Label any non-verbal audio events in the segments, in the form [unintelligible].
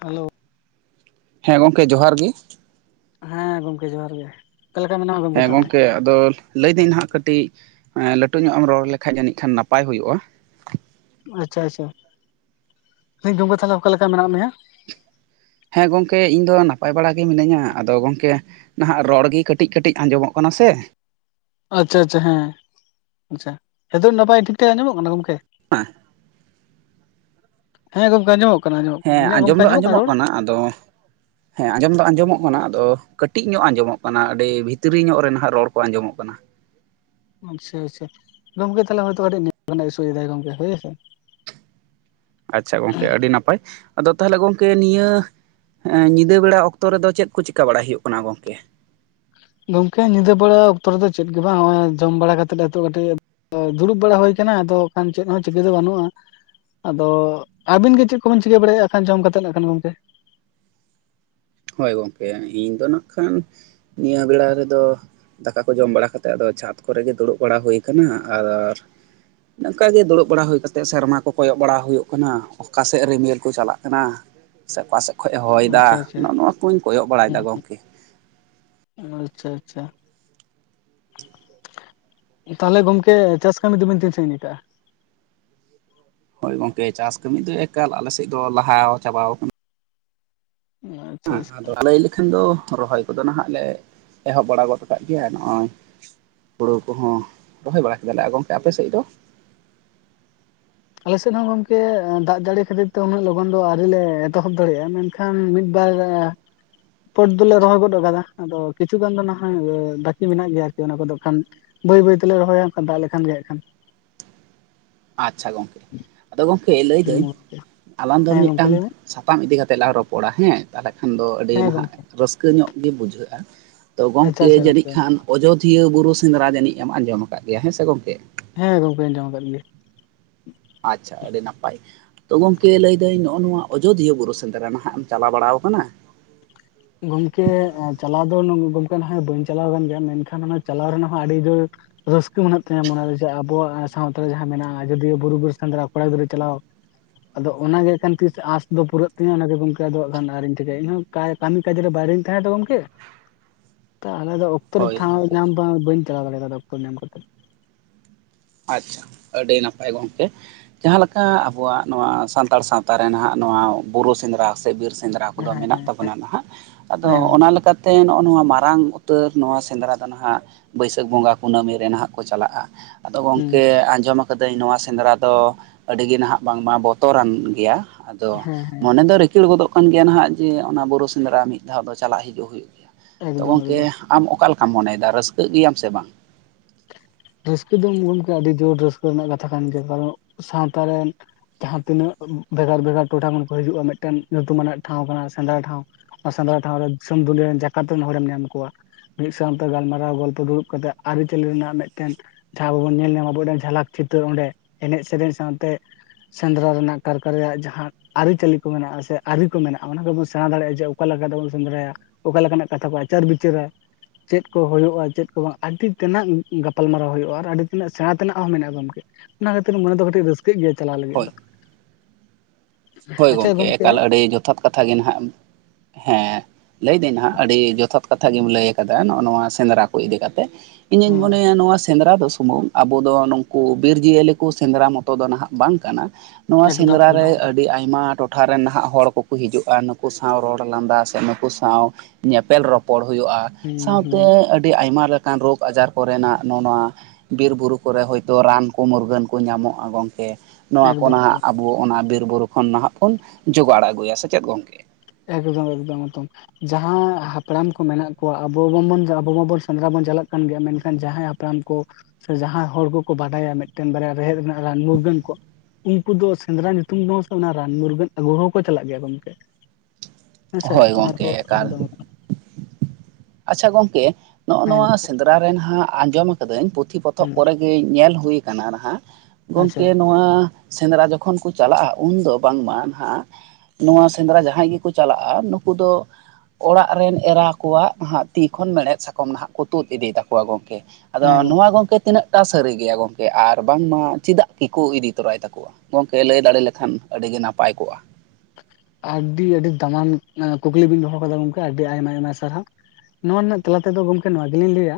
Hello. ᱦᱮᱸ ᱜᱚᱢᱠᱮ ᱡᱚᱦᱟᱨ ᱜᱮ᱾ ᱦᱮᱸ ᱜᱚᱢᱠᱮ ᱡᱚᱦᱟᱨ ᱜᱮ᱾ ᱚᱠᱟᱞᱮᱠᱟ ᱢᱮᱱᱟᱜ ᱦᱮᱸ ᱜᱚᱝᱠᱮ, ᱟᱫᱚ ᱞᱟᱹᱭᱫᱟᱹᱧ ᱱᱟᱦᱟᱸᱜ ᱠᱟᱹᱴᱤᱡ ᱞᱟᱹᱴᱩ ᱧᱚᱜ ᱮᱢ ᱨᱚᱲ ᱞᱮᱠᱷᱟᱱᱡ ᱡᱟᱹᱱᱤᱡ ᱠᱷᱟᱱ ᱱᱟᱯᱟᱭ ᱦᱩᱭᱩᱜ-ᱟ᱾ ᱟᱪᱪᱷᱟ ᱟᱪᱪᱷᱟ ᱦᱚᱭ ᱜᱚᱝᱠᱮ ᱛᱟᱦᱚᱞᱮ ᱚᱠᱟᱞᱮᱠᱟ ᱢᱮᱱᱟᱜ ᱢᱮᱭᱟ? ᱦᱮᱸ ᱜᱚᱢᱠᱮ ᱤᱧ ᱫᱚ ᱱᱟᱯᱟᱭ ᱵᱟᱲᱟ ᱜᱮ ᱢᱤᱱᱟᱹᱧᱟ ᱟᱫᱚ ᱜᱚᱢᱠᱮ ᱱᱟᱦᱟᱜ ᱨᱚᱲ ᱜᱮ ᱠᱟᱹᱴᱤᱡ ᱠᱟᱹᱴᱤᱡ ᱟᱸᱡᱚᱢᱚᱜ ᱠᱟᱱᱟ ᱥᱮ, ᱟᱪᱪᱷᱟ ᱟᱪᱪᱷᱟ ᱦᱮᱸ ᱟᱪᱪᱷᱟ ᱱᱤᱛᱚᱜ ᱱᱟᱯᱟᱭ ᱴᱷᱤᱠ ᱴᱷᱟᱠ ᱟᱸᱡᱚᱢᱚᱜ ᱠᱟᱱᱟ ᱜᱚᱝᱠᱮ? [unintelligible] ᱦᱮᱸ ᱜᱚᱝᱠᱮ ᱟᱹᱡᱚᱢᱚᱜ ᱦᱮᱸ ᱟᱸᱡᱚᱢ ᱫᱚ ᱟᱸᱡᱚᱢᱚᱜ ᱠᱟᱱᱟ ᱟᱫᱚ ᱦᱮᱸ ᱟᱸᱡᱚᱢ ᱫᱚ ᱟᱸᱡᱚᱢᱚᱜ ᱠᱟᱱᱟ ᱟᱫᱚ ᱠᱟᱹᱴᱤᱡ ᱧᱚᱜ ᱟᱸᱡᱚᱢᱚᱜ ᱠᱟᱱᱟ ᱟᱹᱰᱤ ᱵᱷᱤᱛᱨᱤ ᱧᱚᱜ ᱨᱮ ᱱᱟᱦᱟᱜ ᱨᱚᱲ ᱠᱚ ᱟᱸᱡᱚᱢᱚᱜ ᱠᱟᱱᱟ᱾ ᱟᱪᱪᱷᱟ ᱟᱪᱪᱷᱟ ᱜᱚᱝᱠᱮ ᱛᱟᱦᱞᱮ ᱦᱚᱭᱛᱚ ᱱᱮᱴ ᱨᱮᱱᱟᱜ ᱤᱥᱩᱫᱟᱭ ᱜᱚᱢᱠᱮ ᱦᱮᱭᱥᱮ? ᱟᱪᱪᱷᱟ ᱜᱚᱢᱠᱮ ᱟᱹᱰᱤ ᱱᱟᱯᱟᱭ ᱟᱫᱚ ᱛᱟᱦᱚᱞᱮ ᱜᱚᱢᱠᱮ ᱱᱤᱭᱟᱹ ᱧᱤᱫᱟᱹ ᱵᱮᱲᱟ ᱚᱠᱛᱚ ᱨᱮᱫᱚ ᱪᱮᱫ ᱠᱚ ᱪᱤᱠᱟ ᱵᱟᱲᱟᱭ ᱦᱩᱭᱩᱜ ᱠᱟᱱᱟ ᱜᱚᱝᱠᱮ? ᱜᱚᱝᱠᱮ ᱧᱤᱫᱟᱹ ᱵᱮᱲᱟ ᱚᱠᱛᱚ ᱨᱮᱫᱚ ᱪᱮᱫ ᱜᱮ ᱵᱟᱝ ᱱᱚᱜᱼᱚᱭ ᱡᱚᱢ ᱵᱟᱲᱟ ᱠᱟᱛᱮᱜ ᱠᱟᱹᱴᱤᱡ ᱫᱩᱲᱩᱵ ᱵᱟᱲᱟ ᱦᱩᱭ ᱟᱠᱟᱱᱟ ᱟᱫᱚ ᱠᱷᱟᱱ ᱪᱮᱫ ᱦᱚᱸ ᱪᱤᱠᱟᱹ ᱫᱚ ᱵᱟᱹᱱᱩᱜ-ᱟ᱾ ᱟᱫᱚ ᱟᱹᱵᱤᱱ ᱜᱮ ᱪᱮᱫ ᱠᱚᱵᱤᱱ ᱪᱤᱠᱟᱹ ᱵᱟᱲᱟᱭᱮᱜᱼᱟ ᱠᱷᱟᱱ ᱡᱚᱢ ᱠᱟᱛᱮᱫ ᱱᱟᱜ ᱠᱷᱟᱱ ᱜᱚᱝᱠᱮ? ᱦᱳᱭ ᱜᱚᱝᱠᱮ ᱤᱧ ᱫᱚ ᱱᱟᱜ ᱠᱷᱟᱱ ᱱᱤᱭᱟᱹ ᱵᱮᱲᱟ ᱨᱮᱫᱚ ᱫᱟᱠᱟ ᱠᱚ ᱡᱚᱢ ᱵᱟᱲᱟ ᱠᱟᱛᱮ ᱟᱫᱚ ᱪᱷᱟᱸᱛ ᱠᱚᱨᱮᱜᱮ ᱫᱩᱲᱩᱵ ᱵᱟᱲᱟ ᱦᱩᱭ ᱠᱟᱱᱟ ᱟᱨ ᱱᱚᱝᱠᱟ ᱜᱮ ᱫᱩᱲᱩᱵ ᱵᱟᱲᱟ ᱦᱩᱭ ᱠᱟᱛᱮᱫ ᱥᱮᱨᱢᱟ ᱠᱚ ᱠᱚᱭᱚᱜ ᱵᱟᱲᱟ ᱦᱩᱭᱩᱜ ᱠᱟᱱᱟ᱾ ᱚᱠᱟ ᱥᱮᱫ ᱨᱤᱢᱤᱞ ᱠᱚ ᱪᱟᱞᱟᱜ ᱠᱟᱱᱟ, ᱥᱮ ᱚᱠᱟ ᱥᱮᱫ ᱠᱷᱚᱡ ᱮ ᱦᱚᱭ ᱮᱫᱟ ᱟᱪᱪᱷᱟ ᱟᱪᱪᱷᱟ ᱱᱚᱜᱼᱚ ᱱᱚᱣᱟ ᱠᱩᱧ ᱠᱚᱭᱚᱜ ᱵᱟᱲᱟᱭᱮᱫᱟ ᱜᱚᱝᱠᱮ᱾ ᱚ ᱟᱪᱪᱷᱟ ᱟᱪᱪᱷᱟ᱾ ᱛᱟᱦᱞᱮ ᱜᱚᱢᱠᱮ ᱪᱟᱥ ᱠᱟᱹᱢᱤ ᱫᱚᱵᱤᱱ ᱛᱤᱱ ᱥᱟᱺᱜᱤᱧ ᱠᱟᱹᱜᱼᱟ? ᱦᱳᱭ ᱜᱚᱝᱠᱮ ᱪᱟᱥ ᱠᱟᱹᱢᱤ ᱫᱚ ᱮᱠᱟᱞ ᱟᱞᱮ ᱥᱮᱫ ᱫᱚ ᱞᱟᱦᱟ ᱪᱟᱵᱟᱣ ᱠᱟᱱᱟ᱾ ᱟᱪᱪᱷᱟ ᱮ ᱟᱫᱚ ᱟᱪᱪᱷᱟ ᱞᱟᱹᱭ ᱞᱮᱠᱷᱟᱱ ᱫᱚ ᱨᱚᱦᱚᱭ ᱠᱚᱫᱚ ᱱᱟᱦᱟᱜ ᱞᱮ ᱮᱦᱚᱵ ᱵᱟᱲᱟ ᱜᱚᱫ ᱠᱟᱜ ᱜᱮᱭᱟ ᱱᱚᱜᱼᱚᱭ ᱦᱩᱲᱩ ᱠᱚᱦᱚᱸ ᱨᱚᱦᱚᱭ ᱵᱟᱲᱟ ᱠᱮᱫᱟᱞᱮ ᱟᱨ ᱜᱚᱝᱠᱮ ᱟᱯᱮ ᱥᱮᱫ ᱫᱚ? ᱟᱞᱮ ᱥᱮᱱ ᱦᱚᱸ ᱜᱚᱢᱠᱮ ᱫᱟᱜ ᱡᱟᱹᱲᱤ ᱠᱷᱟᱹᱛᱤᱨ ᱛᱮ ᱩᱱᱟᱹᱜ ᱞᱚᱜᱚᱱ ᱫᱚ ᱟᱹᱣᱨᱤ ᱞᱮ ᱮᱛᱚᱦᱚᱵ ᱫᱟᱲᱮᱭᱟᱜᱼᱟ ᱢᱮᱱ ᱠᱷᱟᱱ ᱢᱤᱫ ᱵᱟᱨ ᱟ ᱯᱚᱴ ᱫᱚᱞᱮ ᱨᱚᱦᱚᱭ ᱜᱚᱫ ᱟᱠᱟᱫᱟ ᱟᱫᱚ ᱠᱤᱪᱷᱩ ᱜᱟᱱ ᱫᱚ ᱱᱟᱦᱟᱜ ᱮ ᱵᱟᱹᱠᱤ ᱢᱮᱱᱟᱜ ᱜᱮᱭᱟ ᱟᱨᱠᱤ ᱚᱱᱟ ᱠᱚᱫᱚ ᱠᱷᱟᱱ ᱵᱟᱹᱭ ᱵᱟᱹᱭ ᱛᱮᱞᱮ ᱨᱚᱦᱚᱭᱟ ᱠᱷᱟᱱ ᱫᱟᱜ ᱞᱮᱠᱷᱟᱱ ᱜᱮ ᱠᱷᱟᱱ᱾ ᱟᱪᱪᱷᱟ ᱜᱚᱝᱠᱮ, ᱟᱫᱚ ᱜᱚᱝᱠᱮ ᱦᱮᱸ ᱞᱟᱹᱭᱫᱟᱹᱧ ᱜᱚᱝᱠᱮ ᱟᱞᱟᱝ ᱫᱚ ᱦᱮᱸ ᱜᱚᱝᱠᱮ ᱢᱤᱫᱴᱟᱝ ᱞᱟᱹᱭ ᱢᱮ ᱥᱟᱛᱟᱢ ᱤᱫᱤ ᱠᱟᱛᱮᱜ ᱞᱟᱝ ᱨᱚᱯᱚᱲᱟ ᱦᱮᱸ ᱛᱟᱞᱦᱮ ᱠᱷᱟᱱ ᱫᱚ ᱟᱹᱰᱤ ᱦᱮᱸ ᱱᱟᱦᱟᱜ ᱜᱚᱝᱠᱮ ᱨᱟᱹᱥᱠᱟᱹ ᱧᱚᱜ ᱜᱮ ᱵᱩᱡᱷᱟᱹᱜᱼᱟ᱾ ᱛᱚ ᱟᱪᱪᱷᱟ ᱜᱚᱝᱠᱮ ᱟᱪᱪᱷᱟ ᱡᱟᱹᱱᱤᱡ ᱠᱷᱟᱱ ᱚᱡᱚᱫᱷᱤᱭᱟᱹ ᱵᱩᱨᱩ ᱥᱮᱸᱫᱽᱨᱟ ᱡᱟᱹᱱᱤᱡ ᱮᱢ ᱟᱸᱡᱚᱢ ᱟᱠᱟᱫ ᱜᱮᱭᱟ, ᱦᱮᱸ ᱥᱮ ᱜᱚᱝᱠᱮ? ᱦᱮᱸ ᱜᱚᱝᱠᱮ ᱟᱸᱡᱚᱢ ᱟᱠᱟᱫ ᱜᱮᱭᱟ᱾ ᱟᱪᱪᱷᱟ ᱟᱹᱰᱤ ᱱᱟᱯᱟᱭ᱾ ᱛᱚ ᱜᱚᱝᱠᱮ ᱞᱟᱹᱭᱫᱟᱹᱧ ᱱᱚᱜᱼᱚ ᱱᱚᱣᱟ ᱚᱡᱚᱫᱷᱤᱭᱟᱹ ᱵᱩᱨᱩ ᱥᱮᱸᱫᱽᱨᱟ ᱱᱟᱦᱟᱜ ᱮᱢ ᱪᱟᱞᱟᱣ ᱵᱟᱲᱟ ᱟᱠᱟᱱᱟ? ᱜᱚᱢᱠᱮ ᱪᱟᱞᱟᱣ ᱫᱚ ᱱᱚ ᱜᱚᱢᱠᱮ ᱱᱟᱦᱟᱜ ᱵᱟᱹᱧ ᱪᱟᱞᱟᱣ ᱟᱠᱟᱱ ᱜᱮᱭᱟ ᱢᱮᱱᱠᱷᱟᱱ ᱚᱱᱟ ᱪᱟᱞᱟᱣ ᱨᱮᱱᱟᱜ ᱦᱚᱸ ᱟᱹᱰᱤ ᱡᱳᱨ ᱨᱟᱹᱥᱠᱟᱹ ᱢᱮᱱᱟᱜ ᱛᱤᱧᱟᱹ ᱢᱚᱱᱮᱨᱮ ᱡᱮ ᱟᱵᱚᱣᱟᱜ ᱥᱟᱶᱛᱟ ᱨᱮ ᱡᱟᱦᱟᱸ ᱢᱮᱱᱟᱜᱼᱟ ᱟᱡᱚᱫᱤᱭᱟᱹ ᱵᱩᱨᱩ ᱜᱩᱨᱩ ᱥᱮᱸᱫᱽᱨᱟ ᱠᱚᱲᱟ ᱜᱤᱫᱽᱨᱟᱹ ᱪᱟᱞᱟᱣ᱾ ᱟᱫᱚ ᱚᱱᱟ ᱜᱮ ᱮᱠᱷᱟᱱ ᱛᱤᱥ ᱟᱥ ᱫᱚ ᱯᱩᱨᱟᱹᱜ ᱛᱤᱧᱟᱹ ᱚᱱᱟᱜᱮ ᱜᱚᱝᱠᱮ ᱟᱫᱚ ᱟᱠᱷᱟᱱ ᱟᱹᱣᱨᱤᱧ ᱴᱤᱠᱟᱹᱭᱟ ᱤᱧ ᱦᱚᱸ ᱠᱟᱭ ᱠᱟᱹᱢᱤ ᱠᱟᱡ ᱨᱮ ᱵᱟᱭᱨᱤᱧ ᱛᱟᱦᱮᱸᱱᱟ ᱛᱚ ᱜᱚᱢᱠᱮ ᱛᱚ ᱟᱞᱮ ᱫᱚ ᱚᱠᱛᱚ ᱨᱮ ᱦᱳᱭ ᱴᱷᱟᱶ ᱜᱚᱝᱠᱮ ᱧᱟᱢ ᱵᱟᱝ ᱵᱟᱹᱧ ᱪᱟᱞᱟᱣ ᱫᱟᱲᱮ ᱠᱟᱣᱟ ᱚᱠᱛᱚ ᱧᱟᱢ ᱠᱟᱛᱮᱫ᱾ ᱟᱪᱪᱷᱟ ᱟᱹᱰᱤ ᱱᱟᱯᱟᱭ ᱜᱚᱝᱠᱮ᱾ ᱡᱟᱦᱟᱸ ᱞᱮᱠᱟ ᱟᱵᱚᱣᱟᱜ ᱱᱚᱣᱟ ᱥᱟᱱᱛᱟᱲ ᱥᱟᱶᱛᱟ ᱨᱮ ᱱᱟᱦᱟᱜ ᱱᱚᱣᱟ ᱵᱳᱨᱳ ᱥᱮᱸᱫᱽᱨᱟ ᱥᱮ ᱵᱤᱨ ᱥᱮᱸᱫᱽᱨᱟ ᱦᱮᱸ ᱠᱚᱫᱚ ᱢᱮᱱᱟᱜ ᱦᱮᱸ ᱛᱟᱵᱚᱱᱟ ᱱᱟᱦᱟᱜ ᱟᱫᱚ ᱦᱮᱸ ᱜᱚᱢᱠᱮ ᱚᱱᱟ ᱞᱮᱠᱟ ᱛᱮ ᱱᱚᱜᱼᱚ ᱱᱚᱣᱟ ᱢᱟᱨᱟᱝ ᱩᱛᱟᱹᱨ ᱱᱚᱣᱟ ᱥᱮᱸᱫᱽᱨᱟ ᱫᱚ ᱱᱟᱦᱟᱜ ᱵᱟᱹᱭᱥᱟᱹᱠᱷ ᱵᱚᱸᱜᱟ ᱠᱩᱱᱟᱹᱢᱤ ᱨᱮ ᱱᱟᱦᱟᱜ ᱠᱚ ᱪᱟᱞᱟᱜᱼᱟ᱾ ᱟᱫᱚ ᱦᱩᱸ ᱜᱚᱝᱠᱮ ᱟᱸᱡᱚᱢ ᱟᱠᱟᱫᱟᱹᱧ ᱱᱚᱣᱟ ᱥᱮᱸᱫᱽᱨᱟ ᱫᱚ ᱟᱹᱰᱤ ᱜᱮ ᱱᱟᱦᱟᱜ ᱵᱟᱝᱢᱟ ᱵᱚᱛᱚᱨᱟᱱ ᱜᱮᱭᱟ᱾ ᱟᱫᱚ ᱦᱮᱸ ᱦᱮᱸ ᱢᱚᱱᱮ ᱫᱚ ᱨᱤᱠᱤᱲ ᱜᱚᱫᱚᱜ ᱠᱟᱱ ᱜᱮᱭᱟ ᱱᱟᱦᱟᱜ ᱡᱮ ᱚᱱᱟ ᱵᱩᱨᱩ ᱥᱮᱸᱫᱽᱨᱟ ᱢᱤᱫ ᱫᱷᱟᱣ ᱫᱚ ᱪᱟᱞᱟᱜ ᱦᱤᱡᱩᱜ ᱦᱩᱭᱩᱜ ᱜᱮᱭᱟ᱾ ᱛᱚ ᱮᱠᱫᱚᱢ ᱮᱠᱫᱚᱢ ᱜᱚᱝᱠᱮ ᱟᱢ ᱚᱠᱟᱞᱮᱠᱟᱢ ᱢᱚᱱᱮᱭᱮᱫᱟ ᱨᱟᱹᱥᱠᱟᱹᱜ ᱜᱮᱭᱟᱢ ᱥᱮ ᱵᱟᱝ? ᱨᱟᱹᱥᱠᱟᱹ ᱫᱚᱢ ᱜᱚᱢᱠᱮ ᱟᱹᱰᱤ ᱡᱳᱨ ᱨᱟᱹᱥᱠᱟᱹ ᱨᱮᱱᱟᱜ ᱠᱟᱛᱷᱟ ᱠᱟᱱ ᱜᱮᱭᱟ ᱠᱟᱨᱚᱱ ᱥᱟᱶᱛᱟ ᱨᱮᱱ ᱡᱟᱦᱟᱸ ᱛᱤᱱᱟᱹᱜ ᱵᱷᱮᱜᱟᱨ ᱵᱷᱮᱜᱟᱨ ᱴᱚᱴᱷᱟ ᱠᱷᱚᱱ ᱠᱚ ᱦᱤᱡᱩᱜᱼᱟ ᱢᱤᱫᱴᱮᱱ ᱧᱩᱢᱟᱱᱟᱜ ᱴᱷᱟᱶ ᱠᱟᱱᱟ ᱥᱮᱸᱫᱽᱨᱟ ᱴᱷᱟᱶ᱾ ᱚᱱᱟ ᱥᱮᱸᱫᱽᱨᱟ ᱴᱷᱟᱶ ᱨᱮ ᱫᱤᱥᱚᱢ ᱫᱩᱞᱤᱭᱟᱹ ᱨᱮᱱ ᱡᱟᱠᱟᱛ ᱨᱮᱱ ᱦᱚᱲᱮᱢ ᱧᱟᱢ ᱠᱚᱣᱟ᱾ ᱢᱤᱫ ᱥᱟᱶᱛᱮ ᱜᱟᱞᱢᱟᱨᱟᱣ ᱜᱚᱞᱯᱚ ᱫᱩᱲᱩᱵ ᱠᱟᱛᱮᱜ ᱟᱹᱨᱤᱪᱟᱹᱞᱤ ᱨᱮᱱᱟᱜ ᱢᱤᱫ ᱴᱮᱱ ᱡᱟᱦᱟᱸ ᱵᱟᱵᱚ ᱵᱚᱱ ᱧᱮᱞ ᱧᱟᱢᱟ ᱟᱵᱚ ᱴᱮᱱ ᱡᱷᱟᱞᱟᱠ ᱪᱤᱛᱟᱹᱨ ᱚᱸᱰᱮ ᱮᱱᱮᱡ ᱥᱮᱨᱮᱧ ᱥᱟᱶᱛᱮ ᱥᱮᱸᱫᱽᱨᱟ ᱨᱮᱱᱟᱜ ᱠᱟᱨᱠᱟ ᱨᱮᱭᱟᱜ ᱡᱟᱦᱟᱸ, ᱟᱹᱨᱤᱪᱟᱹᱞᱤ ᱠᱚ ᱢᱮᱱᱟᱜᱼᱟ ᱥᱮ ᱟᱹᱨᱤ ᱠᱚ ᱢᱮᱱᱟᱜᱼᱟ ᱚᱱᱟ ᱠᱚᱵᱚᱱ ᱥᱮᱬᱟ ᱫᱟᱲᱮᱭᱟᱜᱼᱟ ᱡᱮ ᱚᱠᱟ ᱞᱮᱠᱟ ᱛᱮᱵᱚᱱ ᱥᱮᱱᱫᱨᱟᱭᱟ᱾ ᱚᱠᱟ ᱞᱮᱠᱟᱱᱟᱜ ᱠᱟᱛᱷᱟ ᱠᱚ ᱟᱪᱟᱨ ᱵᱤᱪᱟᱹᱨᱟ, ᱪᱮᱫ ᱠᱚ ᱦᱩᱭᱩᱜᱼᱟ ᱪᱮᱫ ᱠᱚ ᱵᱟᱝ, ᱟᱹᱰᱤ ᱛᱮᱱᱟᱜ ᱜᱟᱯ ᱯᱟᱞᱢᱟᱨᱟᱣ ᱦᱩᱭᱩᱜᱼᱟ ᱟᱨ ᱟᱹᱰᱤ ᱛᱤᱱᱟᱹᱜ ᱥᱮᱬᱟ ᱛᱮᱱᱟᱜ ᱦᱚᱸ ᱢᱮᱱᱟᱜᱼᱟ ᱜᱚᱢᱠᱮ, ᱚᱱᱟ ᱠᱷᱟᱹᱛᱤᱨ ᱢᱚᱱᱮ ᱫᱚ ᱠᱟᱹᱴᱤᱡ ᱨᱟᱹᱥᱠᱟᱹᱜ ᱜᱮᱭᱟ ᱪᱟᱞᱟᱣ ᱞᱟᱹᱜᱤᱫ ᱦᱳᱭ ᱫᱚ᱾ [inaudible] ᱦᱳᱭ ᱟᱪᱪᱷᱟ ᱜᱚᱝᱠᱮ ᱜᱚᱢᱠᱮ ᱮᱠᱟᱞ ᱟᱹᱰᱤ ᱡᱚᱛᱷᱟᱛ ᱠᱟᱛᱷᱟ ᱜᱮ ᱱᱟᱦᱟᱜ ᱮᱢ ᱦᱮᱸ ᱞᱟᱹᱭ ᱫᱟᱹᱧ ᱦᱟᱸᱜ ᱟᱹᱰᱤ ᱡᱚᱛᱷᱟᱛ ᱠᱟᱛᱷᱟ ᱜᱮᱢ ᱞᱟᱹᱭ ᱟᱠᱟᱫᱟ ᱱᱚᱜ-ᱚ ᱱᱚᱣᱟ ᱥᱮᱸᱫᱽᱨᱟ ᱠᱚ ᱤᱫᱤ ᱠᱟᱛᱮᱫ᱾ ᱤᱧ ᱤᱧ ᱢᱚᱱᱮᱭᱟ ᱱᱚᱣᱟ ᱥᱮᱸᱫᱽᱨᱟ ᱫᱚ ᱥᱩᱢᱩᱝ ᱟᱵᱚ ᱫᱚ ᱱᱩᱠᱩ ᱵᱤᱨ ᱡᱤᱭᱟᱹᱞᱤ ᱠᱚ ᱥᱮᱸᱫᱽᱨᱟ ᱢᱚᱛᱚ ᱫᱚ ᱱᱟᱦᱟᱜ ᱵᱟᱝ ᱠᱟᱱᱟ᱾ ᱱᱚᱣᱟ ᱮᱠᱫᱚᱢ ᱥᱮᱸᱫᱽᱨᱟ ᱨᱮ ᱮᱠᱫᱚᱢ ᱟᱹ- ᱰᱤ ᱟᱭᱢᱟ ᱴᱚᱴᱷᱟ ᱨᱮᱱ ᱱᱟᱦᱟᱜ ᱦᱚᱲ ᱠᱚᱠᱚ ᱦᱤᱡᱩᱜ-ᱟ, ᱱᱩᱠᱩ ᱥᱟᱶ ᱨᱚᱲ ᱞᱟᱸᱫᱟ ᱥᱮ ᱱᱩᱠᱩ ᱥᱟᱶ ᱧᱮᱯᱮᱞ ᱨᱚᱯᱚᱲ ᱦᱩᱭᱩᱜ-ᱟ ᱦᱩᱸ ᱥᱟᱶᱛᱮ ᱦᱩᱸ ᱟᱹᱰᱤ ᱟᱭᱢᱟ ᱞᱮ- ᱠᱟᱱ ᱨᱳᱜ-ᱟᱡᱟᱨ ᱠᱚᱨᱮᱱᱟᱜ ᱱᱚᱜ-ᱚ ᱱᱚᱣᱟ ᱵᱤᱨ ᱵᱩᱨᱩ ᱠᱚᱨᱮ ᱦᱚᱭ ᱛᱳ ᱨᱟᱱ ᱠᱚ ᱢᱩᱨᱜᱟᱹᱱ ᱠᱚ ᱧᱟᱢᱚᱜ-ᱟ ᱜᱚᱢᱠᱮ᱾ ᱱᱚᱣᱟ ᱠᱚ ᱮᱠᱫᱚᱢ ᱱᱟᱦᱟᱜ ᱮᱠᱫᱚᱢ ᱟᱵᱚ ᱚᱱᱟ ᱵᱤᱨ ᱵᱩᱨᱩ ᱠᱷᱚᱱ ᱱᱟᱦᱟᱜ ᱵᱚᱱ ᱡᱚᱜᱟᱲ ᱟᱹᱜᱩᱭᱟ ᱥᱮ ᱪᱮᱫ ᱜᱚᱝᱠᱮ? ᱮᱠᱫᱚᱢ ᱮᱠᱫᱚᱢ ᱮᱫᱚᱢ, ᱡᱟᱦᱟᱸ ᱦᱟᱯᱲᱟᱢ ᱠᱚ ᱢᱮᱱᱟᱜ ᱠᱚᱣᱟ ᱟᱵᱚ ᱟᱵᱚ ᱢᱟᱵᱚᱱ ᱥᱮᱸᱫᱽᱨᱟ ᱵᱚᱱ ᱪᱟᱞᱟᱜ ᱠᱟᱱ ᱜᱮᱭᱟ ᱢᱮᱱᱠᱷᱟᱱ ᱡᱟᱦᱟᱸᱭ ᱦᱟᱯᱲᱟᱢ ᱠᱚ ᱥᱮ ᱡᱟᱦᱟᱸᱭ ᱦᱚᱲ ᱠᱚᱠᱚ ᱵᱟᱰᱟᱭᱟ ᱢᱤᱫᱴᱮᱱ ᱵᱟᱨᱭᱟ ᱨᱮᱦᱮᱫ ᱨᱮᱱᱟᱜ ᱨᱟᱱ ᱢᱩᱨᱜᱟᱹᱱ ᱠᱚ᱾ ᱩᱱᱠᱩ ᱫᱚ ᱥᱮᱸᱫᱽᱨᱟ ᱧᱩᱛᱩᱢ ᱛᱮᱦᱚᱸ ᱥᱮ ᱚᱱᱟ ᱨᱟᱱ ᱢᱩᱨᱜᱟᱹᱱ ᱟᱹᱜᱩ ᱦᱚᱸ ᱠᱚ ᱪᱟᱞᱟᱜ ᱜᱮᱭᱟ ᱜᱚᱢᱠᱮ᱾ ᱦᱮᱸᱥᱮ ᱦᱳᱭ ᱚᱱᱟ ᱜᱚᱝᱠᱮ ᱠᱚ᱾ ᱮᱠᱟᱞ ᱮᱠᱫᱚᱢ ᱮᱠᱫᱚᱢ, ᱟᱪᱪᱷᱟ ᱜᱚᱝᱠᱮ ᱱᱚᱜ-ᱚ ᱦᱮᱸ ᱱᱚᱣᱟ ᱜᱚᱢᱠᱮ ᱥᱮᱸᱫᱽᱨᱟ ᱨᱮᱱ ᱦᱟᱸᱜ ᱟᱸᱡᱚᱢ ᱟᱠᱟᱫᱟᱹᱧ ᱯᱩᱛᱷᱤ, ᱯᱚᱛᱚᱵ ᱦᱮᱸ ᱠᱚᱨᱮ- ᱡᱮ ᱧᱮᱞ ᱦᱩᱭ ᱟᱠᱟᱱᱟ ᱱᱟᱦᱟᱜ ᱟᱪᱪᱷᱟ ᱜᱚᱝᱠᱮ ᱱᱚ- ᱣᱟ ᱥᱮᱸᱫᱽᱨᱟ ᱡᱚᱠᱷᱚᱱ ᱠᱚ ᱪᱟᱞᱟᱜ-ᱟ ᱩᱱ ᱫᱚ ᱵᱟᱝᱢᱟ ᱱᱟᱦᱟᱜ ᱱᱚᱣᱟ ᱥᱮᱸᱫᱽᱨᱟ ᱡᱟᱦᱟᱸᱭ ᱜᱮᱠᱚ ᱪᱟᱞᱟᱜ-ᱟ ᱱᱩᱠᱩ ᱫᱚ ᱚᱲᱟᱜ ᱨᱮᱱ ᱮᱨᱟ ᱠᱚᱣᱟᱜ ᱦᱟᱸᱜ ᱛᱤ ᱠᱷᱚᱱ ᱢᱮᱬᱦᱮᱫ ᱥᱟᱠᱚᱢ ᱱᱟᱦᱟᱜ ᱠᱚ ᱛᱩᱫ ᱤᱫᱤᱭ ᱛᱟᱠᱚᱣᱟ ᱜᱚᱝᱠᱮ᱾ ᱟᱫᱚ ᱦᱮᱸ ᱜᱚᱢᱠᱮ ᱱᱚᱣᱟ ᱜᱚᱝᱠᱮ ᱛᱤᱱᱟᱹᱜ ᱴᱟ ᱥᱟᱹᱨᱤ ᱜᱮᱭᱟ ᱜᱚᱢᱠᱮ ᱟᱨ ᱵᱟᱝᱢᱟ ᱪᱮᱫᱟᱜ ᱜᱮᱠᱚ ᱤᱫᱤ ᱛᱚᱨᱟᱭ ᱛᱟᱠᱚᱣᱟ? ᱜᱚᱝᱠᱮ ᱞᱟᱹᱭ ᱫᱟᱲᱮ ᱞᱮᱠᱷᱟᱱ ᱟᱹᱰᱤ ᱜᱮ ᱱᱟᱯᱟᱭ ᱠᱚᱜ-ᱟ᱾ ᱟᱹᱰᱤ ᱟᱹᱰᱤ ᱫᱟᱢᱟᱱ ᱠᱩᱠᱞᱤ ᱵᱤᱱ ᱫᱚᱦᱚ ᱟᱠᱟᱫᱟ ᱜᱚᱝᱠᱮ ᱟᱹᱰᱤ ᱟᱭᱢᱟ ᱟᱭᱢᱟ ᱥᱟᱨᱦᱟᱣ᱾ ᱱᱚᱣᱟ ᱨᱮᱱᱟᱜ ᱛᱟᱞᱟ ᱛᱮᱫᱚ ᱜᱚᱢᱠᱮ ᱱᱚᱣᱟ ᱜᱮᱞᱤᱧ ᱞᱟᱹᱭᱟ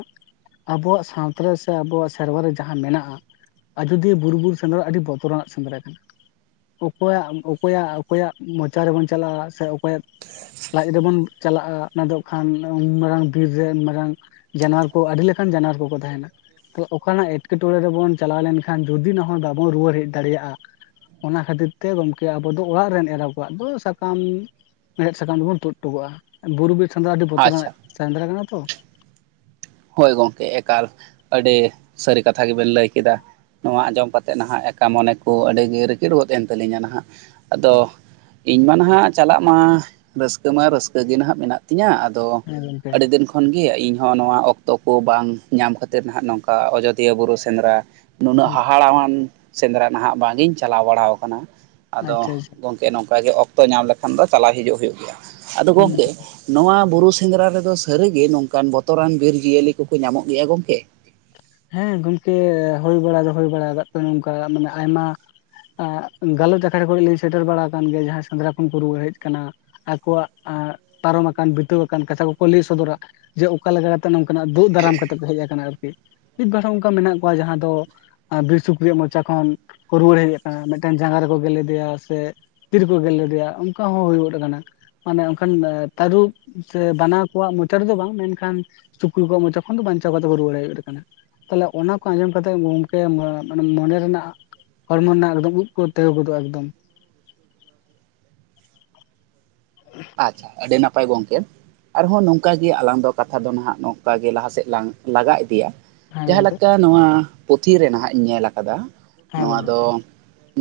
ᱟᱵᱚᱣᱟᱜ ᱥᱟᱶᱛᱟ ᱨᱮ ᱥᱮ ᱟᱵᱚᱣᱟᱜ ᱥᱮᱨᱣᱟ ᱨᱮ ᱡᱟᱦᱟᱸ ᱢᱮᱱᱟᱜ-ᱟ, ᱟᱡᱚᱫᱤᱭᱟᱹ ᱵᱩᱨᱩ ᱵᱤᱨ ᱥᱮᱸᱫᱽᱨᱟ ᱟᱹᱰᱤ ᱵᱚᱛᱚᱨ ᱟᱱᱟᱜ ᱥᱮᱸᱫᱽᱨᱟ ᱠᱟᱱᱟ, ᱚᱠᱚᱭᱟᱜ, ᱚᱠᱚᱭᱟᱜ, ᱚᱠᱚᱭᱟᱜ ᱢᱚᱪᱟ ᱨᱮᱵᱚᱱ ᱪᱟᱞᱟᱣᱟ ᱥᱮ ᱚᱠᱚᱭᱟᱜ ᱞᱟᱡ ᱨᱮᱵᱚᱱ ᱪᱟᱞᱟᱜ-ᱟ ᱚᱱᱟ ᱫᱚ ᱠᱷᱟᱱ ᱩᱱ ᱢᱟᱨᱟᱝ ᱵᱤᱨ ᱨᱮ ᱢᱟᱨᱟᱝ ᱡᱟᱱᱣᱟᱨ ᱠᱚ ᱟᱹᱰᱤ ᱞᱮᱠᱟᱱ ᱡᱟᱱᱣᱟᱨ ᱠᱚᱠᱚ ᱛᱟᱦᱮᱱᱟ᱾ ᱛᱚ ᱚᱠᱟᱱᱟᱜ ᱮᱸᱴᱠᱮᱴᱚᱬᱮ ᱨᱮᱵᱚᱱ ᱪᱟᱞᱟᱣ ᱞᱮᱱᱠᱷᱟᱱ ᱡᱩᱫᱤ ᱱᱮᱦᱚᱸ ᱵᱟᱵᱚᱱ ᱨᱩᱣᱟᱹᱲ ᱦᱮᱡ ᱫᱟᱲᱮᱭᱟᱜ-ᱟ, ᱚᱱᱟ ᱠᱷᱟᱹᱛᱤᱨ ᱛᱮ ᱜᱚᱢᱠᱮ ᱟᱵᱚ ᱫᱚ ᱚᱲᱟᱜ ᱨᱮᱱ ᱮᱨᱟ ᱟᱵ- ᱠᱚᱣᱟᱜ ᱫᱚ ᱥᱟᱠᱟᱢ ᱢᱮᱲᱦᱮᱫ ᱥᱟᱠᱟᱢ ᱫᱚ ᱵᱚᱱ ᱛᱩᱫ ᱚᱴᱚᱠᱚᱜ-ᱟ᱾ ᱵᱩᱨᱩ ᱵᱤᱨ ᱥᱮᱸᱽᱫᱨᱟ ᱟᱹᱰᱤ ᱟᱪᱪᱷᱟ ᱵᱚᱛᱚᱨᱟᱜ ᱥᱮᱸᱫᱽᱨᱟ ᱠᱟᱱᱟ ᱛᱚ᱾ ᱦᱳᱭ ᱜᱚᱝᱠᱮ ᱮᱠᱟᱞ ᱟᱹᱰᱤ ᱥᱟᱹᱨᱤ ᱠᱟᱛᱷᱟ ᱜᱮᱵᱮᱱ ᱞᱟᱹᱭ ᱠᱮᱫᱟ᱾ ᱱᱚᱣᱟ ᱟᱸᱡᱚᱢ ᱠᱟᱛᱮᱫ ᱱᱟᱦᱟᱜ ᱮᱠᱟ ᱢᱚᱱᱮ ᱠᱚ ᱟᱹᱰᱤ ᱜᱮ ᱨᱤᱠᱤᱲ ᱜᱚᱫ ᱮᱱ ᱛᱟᱹᱞᱤᱧᱟ ᱱᱟᱦᱟᱜ᱾ ᱟᱫᱚ ᱤᱧ ᱢᱟ ᱱᱟᱦᱟᱜ ᱪᱟᱞᱟᱜ ᱢᱟ ᱨᱟᱹᱥᱠᱟᱹ ᱢᱟ ᱨᱟᱹᱥᱠᱟᱹ ᱜᱮ ᱱᱟᱦᱟᱜ ᱢᱮᱱᱟᱜ ᱛᱤᱧᱟᱹ᱾ ᱟᱫᱚ ᱦᱮᱸ ᱜᱚᱢᱠᱮ ᱟᱹᱰᱤ ᱫᱤᱱ ᱠᱷᱚᱱ ᱜᱤ ᱤᱧ ᱦᱚᱸ ᱱᱚᱣᱟ ᱚᱠ- ᱛᱚ ᱠᱚ ᱵᱟᱝ ᱧᱟᱢ ᱠᱷᱟᱹᱛᱤᱨ ᱱᱟᱦᱟᱜ ᱱᱚᱝᱠᱟ ᱚᱡᱚᱫᱤᱭᱟᱹ ᱵᱩᱨᱩ ᱥᱮᱸᱫᱽᱨᱟ ᱱᱩᱱᱟᱹᱜ ᱦᱟᱦᱟᱲᱟᱣ-ᱟᱱ ᱥᱮᱸᱫᱽᱨᱟ ᱱᱟᱦᱟᱜ ᱵᱟᱝ ᱤᱧ ᱪᱟᱞᱟᱣ ᱵᱟᱲᱟ ᱟᱠᱟᱱᱟ᱾ ᱟᱪᱪᱷᱟ ᱟᱫᱚ ᱟᱪᱪᱷᱟ ᱜᱚᱝ- ᱠᱮ ᱱᱚᱝᱠᱟ ᱜᱮ ᱚᱠᱛᱚ ᱧᱟᱢ ᱞᱮᱠᱷᱟᱱ ᱫᱚ ᱪᱟᱞᱟᱣ ᱦᱤᱡᱩᱜ ᱦᱩᱭᱩᱜ ᱜᱮᱭᱟ᱾ ᱟᱫᱚ ᱦᱮᱸ ᱜᱚᱝᱠᱮ ᱱᱚᱣᱟ ᱵᱩᱨᱩ ᱥᱮᱸᱫᱽᱨᱟ ᱨᱮᱫᱚ ᱥᱟᱹᱨᱤ ᱜᱮ ᱱᱚᱝᱠᱟᱱ ᱵᱚᱛᱚᱨᱟᱱ ᱵᱤᱨ ᱡᱤᱭᱟᱹᱞᱤ ᱠᱚᱠᱚ ᱧᱟᱢᱚᱜ ᱜᱮᱭᱟ ᱜᱚᱝᱠᱮ? ᱦᱮᱸ ᱜᱚᱝᱠᱮ ᱦᱩᱭ ᱵᱟᱲᱟ ᱫᱚ ᱦᱩᱭ ᱵᱟᱲᱟ ᱠᱟᱫ ᱠᱚ ᱱᱚᱝᱠᱟ ᱢᱟᱱᱮ ᱟᱭᱢᱟ ᱜᱟᱞᱚᱪ ᱟᱠᱷᱲᱟ ᱠᱚᱨᱮ ᱞᱤᱧ ᱥᱮᱴᱮᱨ ᱵᱟᱲᱟ ᱟᱠᱟᱱ ᱜᱮᱭᱟ ᱡᱟᱦᱟᱸᱭ ᱥᱮᱸᱫᱽᱨᱟ ᱠᱷᱚᱱ ᱠᱚ ᱨᱩᱣᱟᱹᱲ ᱦᱮᱡ ᱠᱟᱱᱟ᱾ ᱟᱠᱚᱣᱟᱜ ᱯᱟᱨᱚᱢ ᱟᱠᱟᱱ ᱵᱤᱛᱟᱹᱣ ᱟᱠᱟᱱ ᱠᱟᱛᱷᱟ ᱠᱚᱠᱚ ᱞᱟᱹᱭ ᱥᱚᱫᱚᱨᱟ ᱡᱮ, ᱚᱠᱟ ᱞᱮᱠᱟ ᱱᱚᱝᱠᱟ ᱱᱟᱜ ᱫᱳᱜ ᱫᱟᱨᱟᱢ ᱠᱟᱛᱮᱫ ᱠᱚ ᱦᱮᱡ ᱟᱠᱟᱱᱟ ᱟᱨᱠᱤ, ᱢᱤᱫ ᱵᱟᱨ ᱚᱱᱠᱟ ᱢᱮᱱᱟᱜ ᱠᱚᱣᱟ ᱡᱟᱦᱟᱸ ᱫᱚ ᱟᱨ ᱵᱤᱨ ᱥᱩᱠᱨᱤ ᱨᱮᱭᱟᱜ ᱢᱚᱪᱟ ᱠᱷᱚᱱ ᱠᱚ ᱨᱩᱣᱟᱹᱲ ᱦᱮᱡ ᱟᱠᱟᱱᱟ᱾ ᱢᱮᱫᱴᱟᱱ ᱡᱟᱸᱜᱟ ᱨᱮᱠᱚ ᱜᱮᱨ ᱞᱮᱫᱮᱭᱟ ᱥᱮ ᱛᱤ ᱨᱮᱠᱚ ᱜᱮᱨ ᱞᱮᱫᱮᱭᱟ᱾ ᱚᱱᱠᱟ ᱦᱚᱸ ᱦᱩᱭ ᱜᱚᱫ ᱟᱠᱟᱱᱟ᱾ ᱢᱟᱱᱮ ᱚᱱᱠᱟᱱ ᱛᱟᱹᱨᱩᱵ ᱥᱮ ᱵᱟᱱᱟ ᱠᱚᱣᱟᱜ ᱢᱚᱪᱟ ᱨᱮᱫᱚ ᱵᱟᱝ, ᱢᱮᱱᱠᱷᱟᱱ, ᱥᱩᱠᱨᱤ ᱠᱚᱣᱟᱜ ᱢᱚᱪᱟ ᱠᱷᱚᱱ ᱫᱚ ᱵᱟᱧᱪᱟᱣ ᱠᱟᱛᱮ ᱠᱚ ᱨᱩᱣᱟᱹᱲ ᱦᱮᱡ ᱦᱩᱭᱩᱜ [unintelligible] ᱠᱟᱱᱟ᱾ ᱛᱟᱦᱚᱞᱮ ᱚᱱᱟ ᱠᱚ ᱟᱸᱡᱚᱢ ᱠᱟᱛᱮᱜ ᱜᱚᱝᱠᱮ ᱢᱟᱱᱮ ᱢᱚᱱᱮ ᱨᱮᱱᱟᱜ, ᱦᱚᱲᱢᱚ ᱨᱮᱱᱟᱜ ᱮᱠᱫᱚᱢ ᱩᱵ ᱠᱚ ᱛᱤᱸᱜᱩ ᱜᱚᱫᱚᱜ ᱮᱠᱫᱚᱢ᱾ ᱟᱪᱪᱷᱟ ᱟᱹᱰᱤ ᱱᱟᱯᱟᱭ ᱜᱚᱝᱠᱮ, ᱟᱨᱦᱚᱸ ᱱᱚᱝᱠᱟᱜᱮ ᱟᱞᱟᱝ ᱫᱚ ᱠᱟᱛᱷᱟ ᱫᱚ ᱱᱟᱦᱟᱜ ᱱᱚᱝᱠᱟᱜᱮ ᱞᱟᱦᱟ ᱥᱮᱫ ᱞᱟᱝ ᱞᱟᱜᱟ ᱤᱫᱤᱭᱟ᱾ ᱦᱮᱸ ᱡᱟᱦᱟᱸ ᱜᱚᱝᱠᱮ ᱞᱮᱠᱟ ᱱᱚᱣᱟ ᱯᱩᱛᱷᱤ ᱨᱮ ᱱᱟᱦᱟᱜ ᱤᱧ ᱧᱮᱞ ᱠᱟᱫᱟ᱾ ᱦᱮᱸ ᱱᱚᱣᱟ ᱜᱚᱝᱠᱮ ᱫᱚ,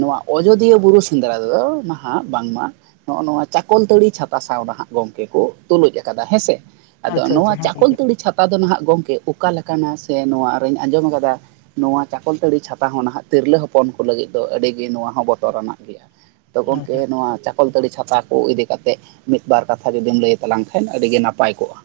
ᱱᱚᱣᱟ ᱚᱡᱚᱫᱤᱭᱟᱹ ᱵᱩᱨᱩ ᱥᱮᱸᱫᱽᱨᱟ ᱨᱮᱫᱚ ᱱᱟᱦᱟᱜ ᱵᱟᱝᱢᱟ ᱱᱚᱜᱼᱚ ᱱᱚᱣᱟ ᱪᱟᱠᱚᱞ ᱛᱟᱹᱲᱤ, ᱪᱷᱟᱛᱟ ᱥᱟᱸᱣ ᱱᱟᱦᱟᱜ ᱜᱚᱝᱠᱮ ᱠᱚ ᱛᱳᱞᱳᱡ ᱠᱟᱫᱟ ᱦᱮᱸᱥᱮ᱾ ᱟᱫᱚ ᱟᱪᱪᱷᱟ ᱟᱪᱪᱷᱟ ᱱᱚᱣᱟ ᱦᱮᱸ ᱜᱚᱝᱠᱮ ᱪᱟᱠᱚᱞᱛᱟᱹᱲᱤ ᱪᱷᱟᱛᱟ [unintelligible] ᱫᱚ ᱱᱟᱦᱟᱜ ᱜᱚᱢᱠᱮ ᱚᱠᱟ ᱞᱮᱠᱟᱱᱟ ᱥᱮ ᱱᱚᱣᱟ ᱟᱨᱚᱧ ᱟᱸᱡᱚᱢ ᱠᱟᱫᱟ, ᱱᱚᱣᱟ ᱪᱟᱠᱚᱞᱛᱟᱹᱲᱤ ᱪᱷᱟᱛᱟ ᱦᱚᱸ ᱱᱟᱦᱟᱜ ᱛᱤᱨᱞᱟᱹ ᱦᱚᱯᱚᱱ ᱠᱚ ᱞᱟᱹᱜᱤᱫ ᱫᱚ ᱟᱹᱰᱤᱜᱮ ᱱᱚᱣᱟ ᱦᱚᱸ ᱵᱚᱛᱚᱨᱟᱱᱟᱜ ᱜᱮᱭᱟ᱾ ᱛᱚ ᱟᱪᱪᱷᱟ᱾ ᱜᱚᱝᱠᱮ ᱱᱚᱣᱟ ᱪᱟᱠᱚᱞᱛᱟᱹᱲᱤ ᱪᱷᱟᱛᱟ ᱠᱚ ᱤᱫᱤ ᱠᱟᱛᱮᱫ ᱢᱤᱫ ᱵᱟᱨ ᱠᱟᱛᱷᱟ ᱡᱩᱫᱤᱢ ᱞᱟᱹᱭ ᱛᱟᱞᱟᱝ ᱠᱷᱟᱱ ᱟᱹᱰᱤ ᱜᱮ ᱱᱟᱯᱟᱭ ᱠᱚᱜᱼᱟ᱾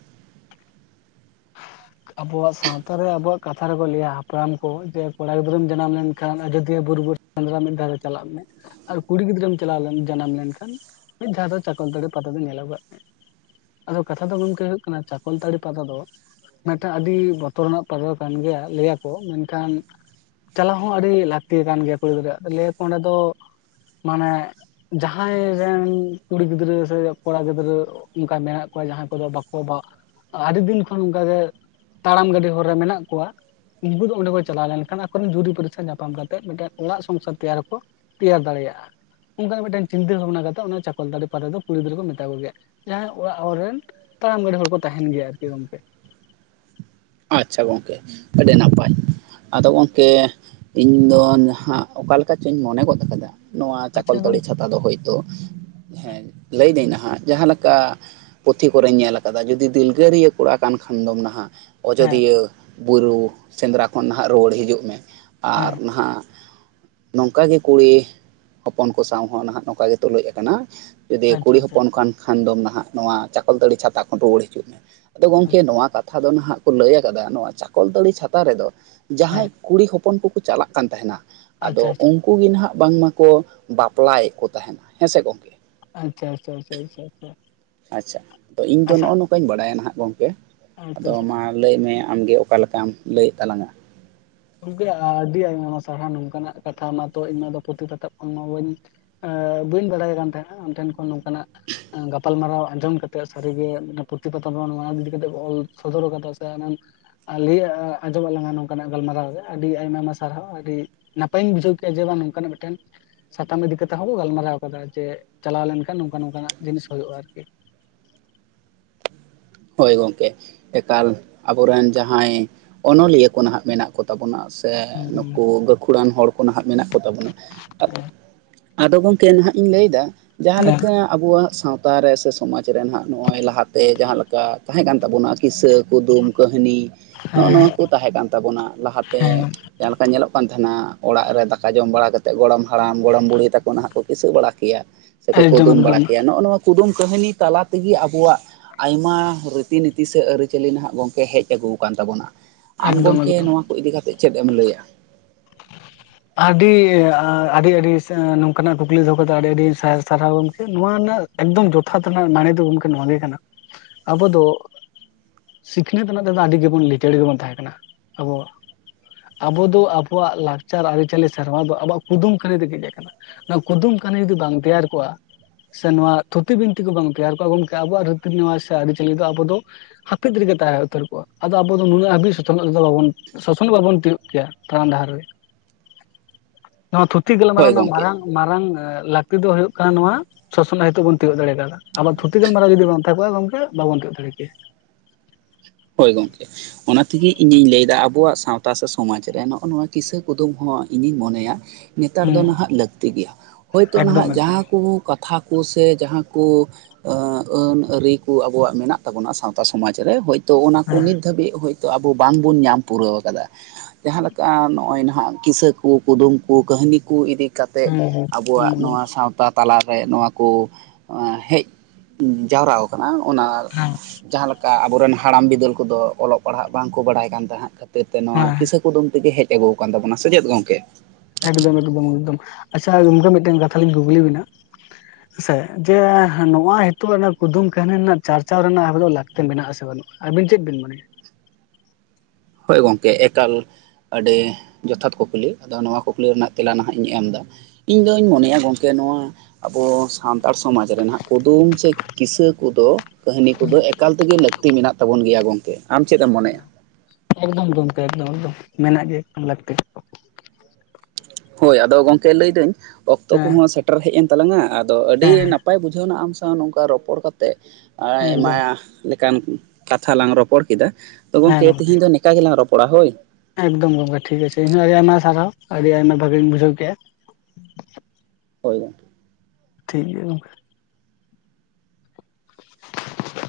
ᱟᱵᱚᱣᱟᱜ ᱥᱟᱸᱣᱛᱟ ᱨᱮ ᱟᱵᱚᱣᱟᱜ, ᱠᱟᱛᱷᱟ ᱨᱮᱠᱚ ᱞᱟᱹᱭᱟ ᱦᱟᱯᱲᱟᱢ ᱠᱚ ᱡᱮ ᱠᱚᱲᱟ ᱜᱤᱫᱽᱨᱟᱹᱢ ᱡᱟᱱᱟᱢ ᱞᱮᱱᱠᱷᱟᱱ ᱟᱡᱚᱫᱤᱭᱟᱹ ᱵᱩᱨᱩ ᱵᱤᱨ ᱥᱮᱸᱫᱽᱨᱟ ᱢᱤᱫ ᱫᱷᱟᱣ ᱫᱚ ᱪᱟᱞᱟᱜ ᱢᱮ᱾ ᱟᱨ ᱠᱩᱲᱤ ᱜᱤᱫᱽᱨᱟᱹᱢ ᱪᱟᱞᱟᱣ ᱞᱮ ᱡᱟᱱᱟᱢ ᱞᱮᱱᱠᱷᱟᱱ ᱢᱤᱫ ᱫᱷᱟᱣ ᱫᱚ ᱪᱟᱠᱚᱞᱛᱟᱹᱲᱤ ᱯᱟᱛᱟ ᱫᱚ ᱧᱮᱞ ᱟᱜᱩᱼᱟᱜ ᱢᱮ᱾ ᱟᱫᱚ ᱠᱟᱛᱷᱟ ᱫᱚ ᱜᱚᱢᱠᱮ ᱦᱩᱭᱩᱜ ᱠᱟᱱᱟ ᱪᱟᱠᱚᱞᱛᱟᱹᱲᱤ ᱯᱟᱛᱟ ᱫᱚ, ᱢᱤᱫᱴᱮᱱ ᱟᱹᱰᱤ ᱵᱚᱛᱚᱨᱟᱱᱟᱜ ᱯᱟᱛᱟ ᱠᱟᱱ ᱜᱮᱭᱟ ᱞᱟᱹᱭᱟᱠᱚ᱾ ᱢᱮᱱᱠᱷᱟᱱ, ᱪᱟᱞᱟᱣ ᱦᱚᱸ ᱟᱹᱰᱤ ᱞᱟᱹᱠᱛᱤ ᱠᱟᱱ ᱜᱮᱭᱟ ᱠᱩᱲᱤ ᱜᱤᱫᱽᱨᱟᱹ ᱾ᱞᱟᱹᱭ ᱟᱠᱚ ᱚᱸᱰᱮ ᱫᱚ ᱢᱟᱱᱮ, ᱡᱟᱦᱟᱸᱭ ᱨᱮᱱ ᱠᱩᱲᱤ ᱜᱤᱫᱽᱨᱟᱹ ᱥᱮ ᱠᱚᱲᱟ ᱜᱤᱫᱽᱨᱟᱹ, ᱚᱱᱠᱟ ᱢᱮᱱᱟᱜ ᱠᱚᱣᱟ ᱡᱟᱦᱟᱸᱭ ᱠᱚᱫᱚ ᱵᱟᱠᱚ ᱵᱟ ᱟᱹᱰᱤ ᱫᱤᱱ ᱠᱷᱚᱱ ᱚᱱᱠᱟᱜᱮ, ᱛᱟᱲᱟᱢ ᱜᱟᱹᱰᱮ ᱦᱚᱨ ᱨᱮ ᱢᱮᱱᱟᱜ ᱠᱚᱣᱟ᱾ ᱩᱱᱠᱩ ᱫᱚ ᱚᱸᱰᱮ ᱠᱚ ᱪᱟᱞᱟᱣ ᱞᱮᱱᱠᱷᱟᱱ ᱟᱠᱚᱨᱮᱱ ᱡᱩᱨᱤ ᱯᱟᱹᱨᱤᱥᱟ ᱧᱟᱯᱟᱢ ᱠᱟᱛᱮᱫ ᱢᱤᱫᱴᱟᱝ ᱚᱲᱟᱜ ᱥᱚᱝᱥᱟᱨ ᱛᱮᱭᱟᱨ ᱟᱠᱚ᱾ ᱛᱮᱭᱟᱨ ᱫᱟᱲᱮᱭᱟᱜᱼᱟ᱾ ᱚᱱᱠᱟ ᱜᱮ ᱢᱤᱫᱴᱮᱱ ᱪᱤᱱᱛᱟᱹ ᱵᱷᱟᱵᱽᱱᱟ ᱠᱟᱛᱮᱫ ᱚᱱᱟ ᱪᱟᱠᱚᱞᱛᱟᱹᱲᱤ ᱯᱟᱛᱟ ᱫᱚ ᱠᱩᱲᱤ ᱜᱤᱫᱽᱨᱟᱹ ᱠᱚ ᱢᱮᱛᱟ ᱠᱚ ᱜᱮᱭᱟ᱾ ᱡᱟᱦᱟᱸᱭ ᱚᱲᱟᱜ ᱦᱚᱲ ᱨᱮᱱ, ᱛᱟᱲᱟᱢ ᱜᱟᱸᱰᱮ ᱦᱚᱲ ᱠᱚ ᱛᱟᱦᱮᱸᱱ ᱜᱮᱭᱟ ᱟᱨᱠᱤ ᱜᱚᱝᱠᱮ᱾ ᱟᱪᱪᱷᱟ ᱜᱚᱝᱠᱮ ᱟᱹᱰᱤ ᱱᱟᱯᱟᱭ, ᱟᱫᱚ ᱜᱚᱝᱠᱮ, ᱤᱧ ᱫᱚ ᱱᱟᱦᱟᱜ ᱚᱠᱟ ᱞᱮᱠᱟ ᱪᱚᱧ ᱢᱚᱱᱮ ᱜᱚᱫ ᱠᱟᱫᱟ ᱱᱚᱣᱟ ᱟᱪᱪᱷᱟ ᱜᱚᱝ ᱪᱟᱠᱚᱞᱛᱟᱹᱲᱤ ᱪᱷᱟᱛᱟ᱾ ᱫᱚ ᱦᱚᱭᱛᱳ ᱦᱮᱸ ᱞᱟᱹᱭᱫᱟᱹᱧ ᱦᱟᱸᱜ ᱡᱟᱦᱟᱸ ᱞᱮᱠᱟ, ᱯᱩᱛᱷᱤ ᱠᱚᱨᱮᱧ ᱧᱮᱞ ᱠᱟᱫᱟ ᱡᱩᱫᱤ ᱫᱤᱞᱜᱟᱹᱨᱤᱭᱟᱹ ᱠᱚᱲᱟ ᱠᱟᱱ ᱠᱷᱟᱱ ᱫᱚᱢ ᱱᱟᱦᱟᱜ, ᱦᱮᱸ ᱚᱡᱚᱫᱤᱭᱟᱹ ᱵᱩᱨᱩ ᱥᱮᱸᱫᱽᱨᱟ ᱠᱷᱚᱱ ᱱᱟᱦᱟᱜ ᱨᱩᱣᱟᱹᱲ ᱦᱤᱡᱩᱜ ᱢᱮ᱾ ᱟᱨ ᱦᱮᱸ ᱱᱟᱦᱟᱜ ᱱᱚᱝᱠᱟ ᱜᱮ ᱠᱩᱲᱤ ᱦᱚᱯᱚᱱ ᱠᱚ ᱥᱟᱸᱣ ᱦᱚᱸ ᱱᱟᱦᱟᱜ ᱱᱚᱝᱠᱟ ᱜᱮ ᱛᱩᱞᱩᱡ ᱠᱟᱱᱟ᱾ ᱡᱩᱫᱤ ᱟᱪᱪᱷᱟ ᱠᱩᱲᱤ ᱟᱪᱪᱷᱟ ᱦᱚᱯᱚᱱ ᱠᱟᱱ ᱠᱷᱟᱱ ᱫᱚ ᱱᱟᱦᱟᱜ ᱱᱚᱣᱟ ᱪᱟᱠᱚᱞᱛᱟᱹᱲᱤ ᱪᱷᱟᱛᱟ ᱠᱷᱚᱱ ᱨᱩᱣᱟᱹᱲ ᱦᱤᱡᱩᱜ ᱢᱮ᱾ ᱟᱫᱚ ᱜᱚᱝᱠᱮ ᱱᱚᱣᱟ ᱠᱟᱛ ᱠᱟᱛᱷᱟ ᱫᱚ ᱱᱟᱦᱟᱜ ᱠᱚ ᱞᱟᱹᱭ ᱠᱟᱫᱟ, ᱱᱚᱣᱟ ᱪᱟᱠᱚᱞᱛᱟᱹᱲᱤ ᱪᱷᱟᱛᱟ ᱨᱮᱫᱚ ᱦᱮᱸ ᱡᱟᱦᱟᱸᱭ ᱠᱩᱲᱤ ᱦᱚᱯᱚᱱ ᱠᱚ ᱪᱟᱞᱟᱜ ᱠᱟᱱ ᱛᱟᱦᱮᱸᱱᱟ, ᱟᱪᱪᱷᱟ ᱟᱫᱚ ᱟᱪᱪᱷᱟ ᱩᱱ ᱩᱱᱠᱩ ᱜᱮ ᱱᱟᱦᱟᱜ ᱵᱟᱝᱢᱟ ᱠᱚ ᱵᱟᱯᱞᱟᱭᱮᱫ ᱠᱚ ᱛᱟᱦᱮᱸᱱᱟ᱾ ᱦᱮᱸ ᱥᱮ ᱜᱚᱢᱠᱮ, ᱟᱪᱪᱷᱟ ᱟᱪᱷᱟ ᱟᱪᱷᱟ ᱟᱪᱷᱟ᱾ ᱟᱪᱪᱷᱟ ᱟᱫᱚ ᱤᱧ ᱫᱚ ᱱᱚᱜᱼᱚᱭ ᱱᱚᱝᱠᱟᱧ ᱵᱟᱲᱟᱭᱟ ᱱᱟᱦᱟᱜ ᱜᱚᱝᱠᱮ ᱟᱪᱪᱷᱟ ᱟᱫᱚ ᱟᱪᱪᱷᱟ ᱢᱟ ᱞᱟᱹᱭᱢᱮ ᱟᱢᱜᱮ ᱚᱠᱟ ᱞᱮᱠᱟᱢ ᱞᱟᱹᱭᱮᱫ ᱛᱟᱞᱟᱝᱟ᱾ ᱜᱚᱢᱠᱮ ᱟᱹᱰᱤ ᱟᱭᱢᱟ ᱥᱟᱨᱦᱟᱣ ᱱᱚᱝᱠᱟᱱᱟᱜ ᱠᱟᱛᱷᱟ ᱢᱟᱛᱚ ᱤᱧ ᱢᱟ ᱫᱚ ᱯᱩᱛᱷᱤ ᱯᱚᱛᱚᱵᱽ ᱠᱷᱚᱱ ᱢᱟ ᱵᱟᱹᱧ ᱵᱟᱹᱧ ᱵᱟᱲᱟᱭ ᱠᱟᱱ ᱛᱟᱦᱮᱸᱱᱟ ᱟᱢᱴᱷᱮᱱ ᱠᱷᱚᱱ ᱱᱚᱝᱠᱟᱱᱟᱜ ᱜᱟᱯᱟᱞᱢᱟᱨᱟᱣ ᱟᱸᱡᱚᱢ ᱠᱟᱛᱮᱜ ᱥᱟᱹᱨᱤ ᱜᱮ ᱯᱨᱚᱛᱤᱯᱟᱛᱷᱟ ᱱᱚᱣᱟ ᱤᱫᱤ ᱠᱟᱛᱮᱜ ᱵᱚᱱ ᱚᱞ ᱥᱚᱫᱚᱨ ᱠᱟᱫᱟ ᱥᱮ, ᱞᱟᱹᱭ ᱟᱸᱡᱚᱢᱟ ᱟᱫ ᱞᱟᱝ-ᱟ ᱱᱚᱝᱠᱟᱱᱟᱜ ᱜᱟᱞᱢᱟᱨᱟᱣ᱾ ᱟᱹᱰᱤ ᱟᱭᱢᱟ ᱟᱭᱢᱟ ᱥᱟᱨᱦᱟᱣ ᱟᱹᱰᱤ ᱱᱟᱯᱟᱭᱤᱧ ᱵᱩᱡᱷᱟᱹᱣ ᱠᱮᱫᱼᱟ ᱡᱮ ᱵᱟᱝ ᱱᱚᱝᱠᱟᱱᱟᱜ ᱢᱤᱫᱴᱟᱹᱝ, ᱥᱟᱛᱟᱢ ᱤᱫᱤ ᱠᱟᱛᱮᱜ ᱦᱚᱸᱵᱚ ᱜᱟᱞᱢᱟᱨᱟᱣ ᱠᱟᱫᱟ ᱡᱮ ᱪᱟᱞᱟᱣ ᱞᱮᱱᱠᱷᱟᱱ ᱱᱚᱝᱠᱟ ᱱᱚᱝᱠᱟᱱᱟᱜ ᱡᱤᱱᱤᱥ ᱦᱩᱭᱩᱜ-ᱟ ᱟᱨᱠᱤ᱾ ᱦᱳᱭ ᱜᱚᱢᱠᱮ ᱮᱠᱟᱞ ᱟᱵᱚᱨᱮᱱ ᱡᱟᱦᱟᱸᱭ ᱚᱱᱚᱞᱤᱭᱟᱹ ᱠᱚ ᱱᱟᱦᱟᱜ ᱢᱮᱱᱟᱜ ᱠᱚ ᱵᱚᱱᱟ ᱥᱮ ᱦᱮᱸ ᱱᱩᱠᱩ ᱜᱟᱹᱠᱷᱩᱲᱟᱱ ᱦᱚᱲ ᱠᱚ ᱱᱟᱦᱟᱜ ᱢᱮᱱᱟᱜ ᱠᱚ ᱛᱟᱵᱚᱱᱟ᱾ ᱟᱫᱚ ᱜᱚᱝᱠᱮ ᱱᱟᱦᱟᱜ ᱤᱧ ᱞᱟᱹᱭᱫᱟ ᱡᱟᱦᱟᱸ ᱦᱮᱸ ᱞᱮᱠᱟ ᱟᱵᱚᱣᱟᱜ ᱥᱟᱶᱛᱟ ᱨᱮ ᱥᱮ ᱥᱚᱢᱟᱡᱽ ᱨᱮ ᱱᱟᱦᱟᱜ ᱱᱚᱜ-ᱚᱭ ᱞᱟᱦᱟᱛᱮ ᱡᱟᱦᱟᱸ ᱞᱮᱠᱟ ᱛᱟᱦᱮᱸ ᱠᱟᱱ ᱛᱟᱵᱚᱱᱟ ᱠᱤ ᱥᱟᱹᱠ ᱠᱩᱫᱩᱢ, ᱠᱟᱹᱦᱱᱤ ᱱᱚᱜ-ᱚ ᱱᱚᱣᱟ ᱠᱚ ᱦᱮᱸ ᱛᱟᱦᱮᱸ ᱠᱟᱱ ᱛᱟᱵᱚᱱᱟ ᱞᱟᱦᱟᱛᱮ ᱡᱟᱦᱟᱸ ᱞᱮᱠᱟ ᱧᱮᱞᱚᱜ ᱠᱟᱱ ᱛᱟᱦᱮᱱᱟ ᱚᱲᱟᱜ ᱨᱮ ᱫᱟᱠᱟ ᱡᱚᱢ ᱵᱟᱲᱟ ᱠᱟᱛ ᱮᱫ ᱜᱚᱲᱚᱢ ᱦᱟᱲᱟᱢ, ᱜᱚᱲᱚᱢ ᱵᱩᱲᱦᱤ ᱛᱟᱠᱚ ᱱᱟᱦᱟᱜ ᱠᱚ ᱠᱤᱥᱟᱹ ᱵᱟᱲᱟ ᱠᱮᱭᱟ ᱥᱮ ᱦᱮᱸ ᱠᱚ ᱮᱠᱫᱚᱢ ᱠᱩᱫᱩᱢ ᱵᱟᱲᱟ ᱮᱠᱫᱚᱢ ᱠᱮᱭᱟ ᱱᱚᱜ-ᱚ ᱱᱚᱣᱟ ᱠᱩᱫᱩᱢ ᱠᱟᱹᱦᱱᱤ ᱛᱟᱞᱟ ᱛᱮᱜᱮ ᱟᱵᱚᱣᱟᱜ ᱢᱟ ᱨᱤᱛᱤ-ᱱᱤᱛᱤ ᱥᱮ ᱟᱹᱨᱤᱪᱟᱹᱞᱤ ᱱᱟᱦᱟᱜ ᱜᱚᱝᱠᱮ ᱦᱮᱡ ᱟᱹᱜᱩᱣ ᱠᱟᱱ ᱛᱟᱵᱚᱱᱟ᱾ ᱟᱢ ᱮᱠᱫᱚᱢ ᱜᱚᱢᱠᱮ ᱮᱠᱫᱚᱢ ᱱᱚᱣᱟ ᱠᱚ ᱤᱫᱤ ᱠᱟᱛᱮᱫ ᱪᱮᱫ ᱮᱢ ᱞᱟᱹᱭᱟ? ᱟᱹᱰᱤ ᱟ ᱟᱹᱰᱤ ᱟᱹᱰᱤ ᱱᱚᱝᱠᱟᱱᱟᱜ ᱠᱩᱠᱞᱤ ᱫᱚᱦᱚ ᱠᱟᱛᱮᱫ ᱟᱹᱰᱤ ᱟᱹᱰᱤ ᱥᱟᱭ ᱥᱟᱨᱦᱟᱣ ᱜᱚᱢᱠᱮ᱾ ᱱᱚᱣᱟ ᱨᱮᱱᱟᱜ ᱮᱠᱫᱚᱢ ᱡᱚᱛᱷᱟᱛ ᱨᱮᱱᱟᱜ ᱢᱟᱱᱮ ᱫᱚ ᱜᱚᱢᱠᱮ ᱱᱚᱣᱟ ᱜᱮ ᱠᱟᱱᱟ᱾ ᱟᱵᱚ ᱫᱚ ᱥᱤᱠᱷᱱᱟᱹᱛ ᱨᱮᱱᱟᱜ ᱛᱮᱫᱚ ᱟᱹᱰᱤ ᱜᱮᱵᱚᱱ ᱞᱤᱪᱟᱹᱲ ᱜᱮᱵᱚᱱ ᱛᱟᱦᱮᱸ ᱠᱟᱱᱟ᱾ ᱟᱵᱚᱭᱟᱜ ᱟᱵᱚ ᱫᱚ ᱟᱵᱚᱣᱟᱜ ᱞᱟᱠᱪᱟᱨ ᱟᱹᱨᱤᱪᱟᱹᱞᱤ ᱥᱮᱨᱣᱟ ᱫᱚ ᱟᱵᱚᱣᱟᱜ ᱠᱩᱫᱩᱢ ᱠᱟᱹᱦᱱᱤ ᱛᱮᱜ ᱦᱮᱡ ᱟᱠᱟᱱᱟ᱾ ᱱᱚᱣᱟ ᱠᱩᱫᱩᱢ ᱠᱟᱹᱦᱱᱤ ᱡᱩᱫᱤ ᱵᱟᱝ ᱛᱮᱭᱟᱨ ᱠᱚᱜᱼᱟ ᱥᱮ ᱱᱚᱣᱟ ᱛᱷᱩᱛᱤ ᱵᱤᱱᱛᱤ ᱠᱚ ᱵᱟᱝ ᱛᱮᱭᱟᱨ ᱠᱚᱜ-ᱟ ᱜᱚᱢᱠᱮ ᱟᱵᱚᱣᱟᱜ ᱨᱤᱛᱤ ᱱᱮᱣᱟᱡ ᱥᱮ ᱟᱹᱨᱤᱪᱟᱹᱞᱤ ᱫᱚ ᱟᱵᱚ ᱫᱚ ᱦᱟᱹᱯᱤᱫ ᱨᱮᱜᱮ ᱛᱟᱦᱮᱸ ᱩᱛᱟᱹᱨ ᱠᱚᱜ-ᱟ᱾ ᱟᱫᱚ ᱟᱵᱚ ᱫᱚ ᱱᱩᱱᱟᱹᱜ ᱦᱟᱹᱵᱤᱡ ᱥᱚᱥᱱᱚᱜ ᱨᱮᱫᱚ ᱵᱟᱵᱚᱱ ᱥᱟᱥᱚᱱᱚᱜ ᱵᱟᱵᱟᱱ ᱛᱤᱭᱳᱜ ᱠᱮᱭᱟ᱾ ᱛᱟᱲᱟᱢ ᱰᱟᱦᱟᱨ ᱨᱮ᱾ ᱱᱚᱣᱟ ᱛᱷᱩᱛᱤ ᱜᱟᱞᱢᱟᱨᱟᱣ ᱦᱳᱭ ᱨᱮᱱᱟᱜ ᱜᱚᱢᱠᱮ ᱢᱟᱨᱟᱝ ᱢᱟᱨᱟᱝ ᱞᱟᱹᱠᱛᱤ ᱫᱚ ᱦᱳᱭᱚᱜ ᱠᱟᱱᱟ ᱱᱚᱣᱟ ᱥᱚᱥᱱᱚᱜ ᱦᱮᱛᱳᱜ ᱵᱚᱱ ᱛᱤᱭᱳᱜ ᱫᱟᱲᱮ ᱟᱠᱟᱫᱟ᱾ ᱟᱵᱚᱣᱟᱜ ᱛᱷᱩᱛᱤ ᱜᱟᱞᱢᱟᱨᱟᱣ ᱡᱩᱫᱤ ᱵᱟᱝ ᱛᱟᱦᱮᱸ ᱠᱚᱜᱼᱟ ᱜᱚᱢᱠᱮ, ᱵᱟᱵᱚᱱ ᱛᱤᱭᱳ ᱫᱟᱲᱮ ᱠᱮᱭᱟ᱾ ᱦᱳᱭ ᱜᱚᱝᱠᱮ᱾ ᱚᱱᱟ ᱛᱮᱜᱮ ᱤᱧᱤᱧ ᱞᱟᱹᱭᱫᱟ ᱟᱵᱚᱣᱟᱜ ᱥᱟᱶᱛᱟ ᱥᱮ ᱥᱚᱢᱟᱡᱽ ᱨᱮ ᱱᱚᱜ-ᱚ ᱱᱚᱣᱟ ᱠᱤᱥᱟᱹ ᱠᱩᱫᱩᱢ ᱦᱚᱸ ᱤᱧᱤᱧ ᱢᱚᱱᱮᱭᱟ᱾ ᱱᱮᱛᱟᱨ ᱫᱚ ᱦᱩᱸ ᱱᱟᱦᱟᱜ ᱞᱟᱹᱠᱛᱤ ᱜᱮᱭᱟ᱾ ᱦᱳᱭᱛᱳ ᱮᱠᱫᱚᱢ ᱱᱟᱦᱟᱜ ᱮᱠᱫᱚᱢ ᱡᱟᱦᱟᱸ ᱠᱚ ᱠᱟᱛᱷᱟ ᱠᱚ ᱥᱮ ᱡᱟᱦᱟᱸ ᱠᱚ ᱟ ᱟᱹᱱ ᱟᱹᱨᱤ ᱠᱚ ᱟᱵᱚᱣᱟᱜ ᱢᱮᱱᱟᱜ ᱛᱟᱵᱚᱱᱟ ᱥᱟᱶᱛᱟ ᱥᱚᱢᱟᱡ ᱨᱮ ᱦᱳᱭ ᱛᱚ ᱚᱱᱟ ᱠᱚ ᱦᱮᱸ ᱱᱤᱛ ᱫᱷᱟᱹᱵᱤᱡ ᱦᱳᱭᱛᱚ ᱟᱵᱚ ᱵᱟᱝᱵᱚᱱ ᱧᱟᱢ ᱯᱩᱨᱟᱹᱣ ᱟᱠᱟᱫᱟ᱾ ᱡᱟᱦᱟᱸ ᱞᱮᱠᱟ ᱱᱚᱜ-ᱚᱭ ᱱᱟᱦᱟᱜ ᱠᱤᱥᱟᱹ ᱠᱚ, ᱠᱩᱫᱩᱢ ᱠᱚ, ᱠᱟᱹᱦᱱᱤ ᱠᱚ ᱤᱫᱤ ᱠᱟᱛᱮᱫ ᱦᱩᱸ ᱟᱵᱚᱣᱟᱜ ᱦᱩᱸ ᱱᱚᱣᱟ ᱥᱟᱶᱛᱟ᱾ ᱛᱟᱞᱟᱨ ᱨᱮ ᱱᱚᱣᱟ ᱠᱚ ᱦᱮᱡ ᱡᱟᱣᱨᱟᱣ ᱠᱟᱱᱟ ᱚᱱᱟ ᱡᱟᱦᱟᱸ ᱞᱮᱠᱟ ᱟᱵᱚ ᱨᱮᱱ ᱦᱟᱲᱟᱢ ᱵᱤᱫᱟᱹᱞ ᱠᱚᱫᱚ ᱚᱞᱚᱜ ᱯᱟᱲᱦᱟᱜ ᱵᱟᱝᱠᱚ ᱵᱟᱲᱟᱭ ᱠᱟᱱ ᱛᱟᱦᱮᱸᱫ ᱠᱷᱟᱹᱛᱤᱨ ᱛᱮ ᱱᱚᱣᱟ ᱠᱤᱥᱟᱹ ᱠᱤᱥᱟᱹ ᱠᱩᱫᱩᱢ ᱛᱮᱜᱮ ᱦᱮᱡ ᱟᱹᱜᱩᱣ ᱟᱠᱟᱱ ᱛᱟᱵᱱᱟ ᱪᱮ ᱪᱮᱫ ᱜᱚᱝᱠᱮ? ᱮᱠᱫᱚᱢ ᱮᱠᱫᱚᱢ ᱮᱠᱫᱚᱢ᱾ ᱟᱪᱪᱷᱟ ᱜᱚᱢᱠᱮ ᱢᱤᱫᱴᱮᱱ ᱠᱟᱛᱷᱟ ᱞᱤᱧ ᱠᱩᱠᱞᱤ ᱵᱮᱱᱟ᱾ ᱦᱮ ᱥᱮ ᱡᱮ ᱱᱚᱣᱟ ᱦᱤᱛᱚᱜ ᱦᱟᱱᱟ ᱠᱩᱫᱩᱢ ᱠᱟᱹᱦᱱᱤ ᱨᱮᱱᱟᱜ ᱪᱟᱨᱪᱟᱣ ᱨᱮᱱᱟᱜ ᱦᱟᱠ ᱫᱚ ᱞᱟᱹᱠᱛᱤ ᱢᱮᱱᱟᱜ-ᱟ ᱥᱮ ᱵᱟᱹᱱᱩᱜ? ᱟᱹᱵᱤᱱ ᱪᱮᱫ ᱵᱤᱱ ᱢᱟᱱᱮᱭᱟ? ᱦᱳᱭ ᱜᱚᱢᱠᱮ ᱮᱠᱟᱞ᱾ ᱟᱹᱰᱤ ᱡᱚᱛᱷᱟᱛ ᱠᱩᱠᱞᱤ ᱟᱫᱚ ᱱᱚᱣᱟ ᱠᱩᱠᱞᱤ ᱨᱮᱱᱟᱜ ᱛᱮᱞᱟ ᱱᱟᱦᱟᱜ ᱤᱧ ᱮᱢᱫᱟ᱾ ᱤᱧ ᱫᱩᱧ ᱢᱚᱱᱮᱭᱟ ᱜᱚᱝᱠᱮ ᱱᱚᱣᱟ ᱟᱵᱚ ᱥᱟᱱᱛᱟᱲ ᱥᱚᱢᱟᱡᱽ ᱨᱮ ᱱᱟᱦᱟᱜ ᱠᱩᱫᱩᱢ ᱥᱮ ᱠᱤᱥᱟᱹ ᱠᱚᱫᱚ ᱠᱟᱹᱦᱱᱤ ᱠᱚᱫᱚ ᱮᱠᱟᱞ ᱛᱮ ᱜᱮ ᱞᱟᱹᱠᱛᱤ ᱢᱮᱱᱟᱜ ᱛᱟᱵᱚᱱ ᱜᱮᱭᱟ ᱜᱚᱝᱠᱮ᱾ ᱟᱢ ᱪᱮᱫ ᱮᱢ ᱢᱚᱱᱮᱭᱟ? ᱮᱠᱫᱚᱢ ᱜᱚᱢᱠᱮ ᱮᱠᱫᱚᱢ ᱮᱠᱫᱚᱢ᱾ ᱢᱮᱱᱟᱜ ᱜᱮ ᱮᱠᱫᱲᱢ ᱞᱟᱹᱠᱛᱤ᱾ ᱦᱳᱭ ᱟᱫᱚ ᱜᱚᱢᱠᱮ ᱞᱟᱹᱭᱫᱟᱹᱧ ᱚᱠᱛᱚ ᱦᱮᱸ ᱠᱚᱦᱚᱸ ᱥᱮᱴᱮᱨ ᱦᱮᱡ ᱮᱱ ᱛᱟᱞᱟᱝᱟ ᱟᱫᱚ ᱟᱹᱰᱤ ᱦᱮᱸ ᱱᱟᱯᱟᱭ ᱵᱩᱡᱷᱟᱹᱣ ᱮᱱᱟ ᱟᱢ ᱥᱟᱶ ᱱᱚᱝᱠᱟ ᱨᱚᱯᱚᱲ ᱠᱟᱛᱮᱜ ᱦᱮᱸ ᱟᱭᱢᱟ ᱮᱠᱫᱚᱢ ᱞᱮᱠᱟᱱ ᱠᱟᱛᱷᱟ ᱞᱟᱝ ᱨᱚᱯᱚᱲ ᱠᱮᱫᱟ᱾ ᱛᱚ ᱜᱚᱝᱠᱮ ᱛᱤᱦᱤᱧ ᱫᱚ ᱱᱮᱠᱟ ᱜᱮᱞᱟᱝ ᱨᱚᱯᱚᱲᱟ ᱦᱳᱭ᱾ ᱮᱠᱫᱚᱢ ᱜᱚᱝᱠᱮ ᱴᱷᱤᱠ ᱜᱟᱪᱷᱮ ᱤᱧ ᱦᱚᱸ ᱟᱭ ᱟᱭᱢᱟ ᱥᱟᱨᱦᱟᱣ᱾ ᱟᱹᱰᱤ ᱟᱭᱢᱟ ᱵᱷᱟᱹᱜᱤᱧ ᱵᱩᱡᱷᱟᱹᱣ ᱠᱮᱜ-ᱟ᱾ ᱦᱳᱭ ᱜᱚᱝᱠᱮ᱾ ᱴᱷᱤᱠ ᱜᱮᱭᱟ ᱜᱚᱝᱠᱮ ᱾ [inaudible]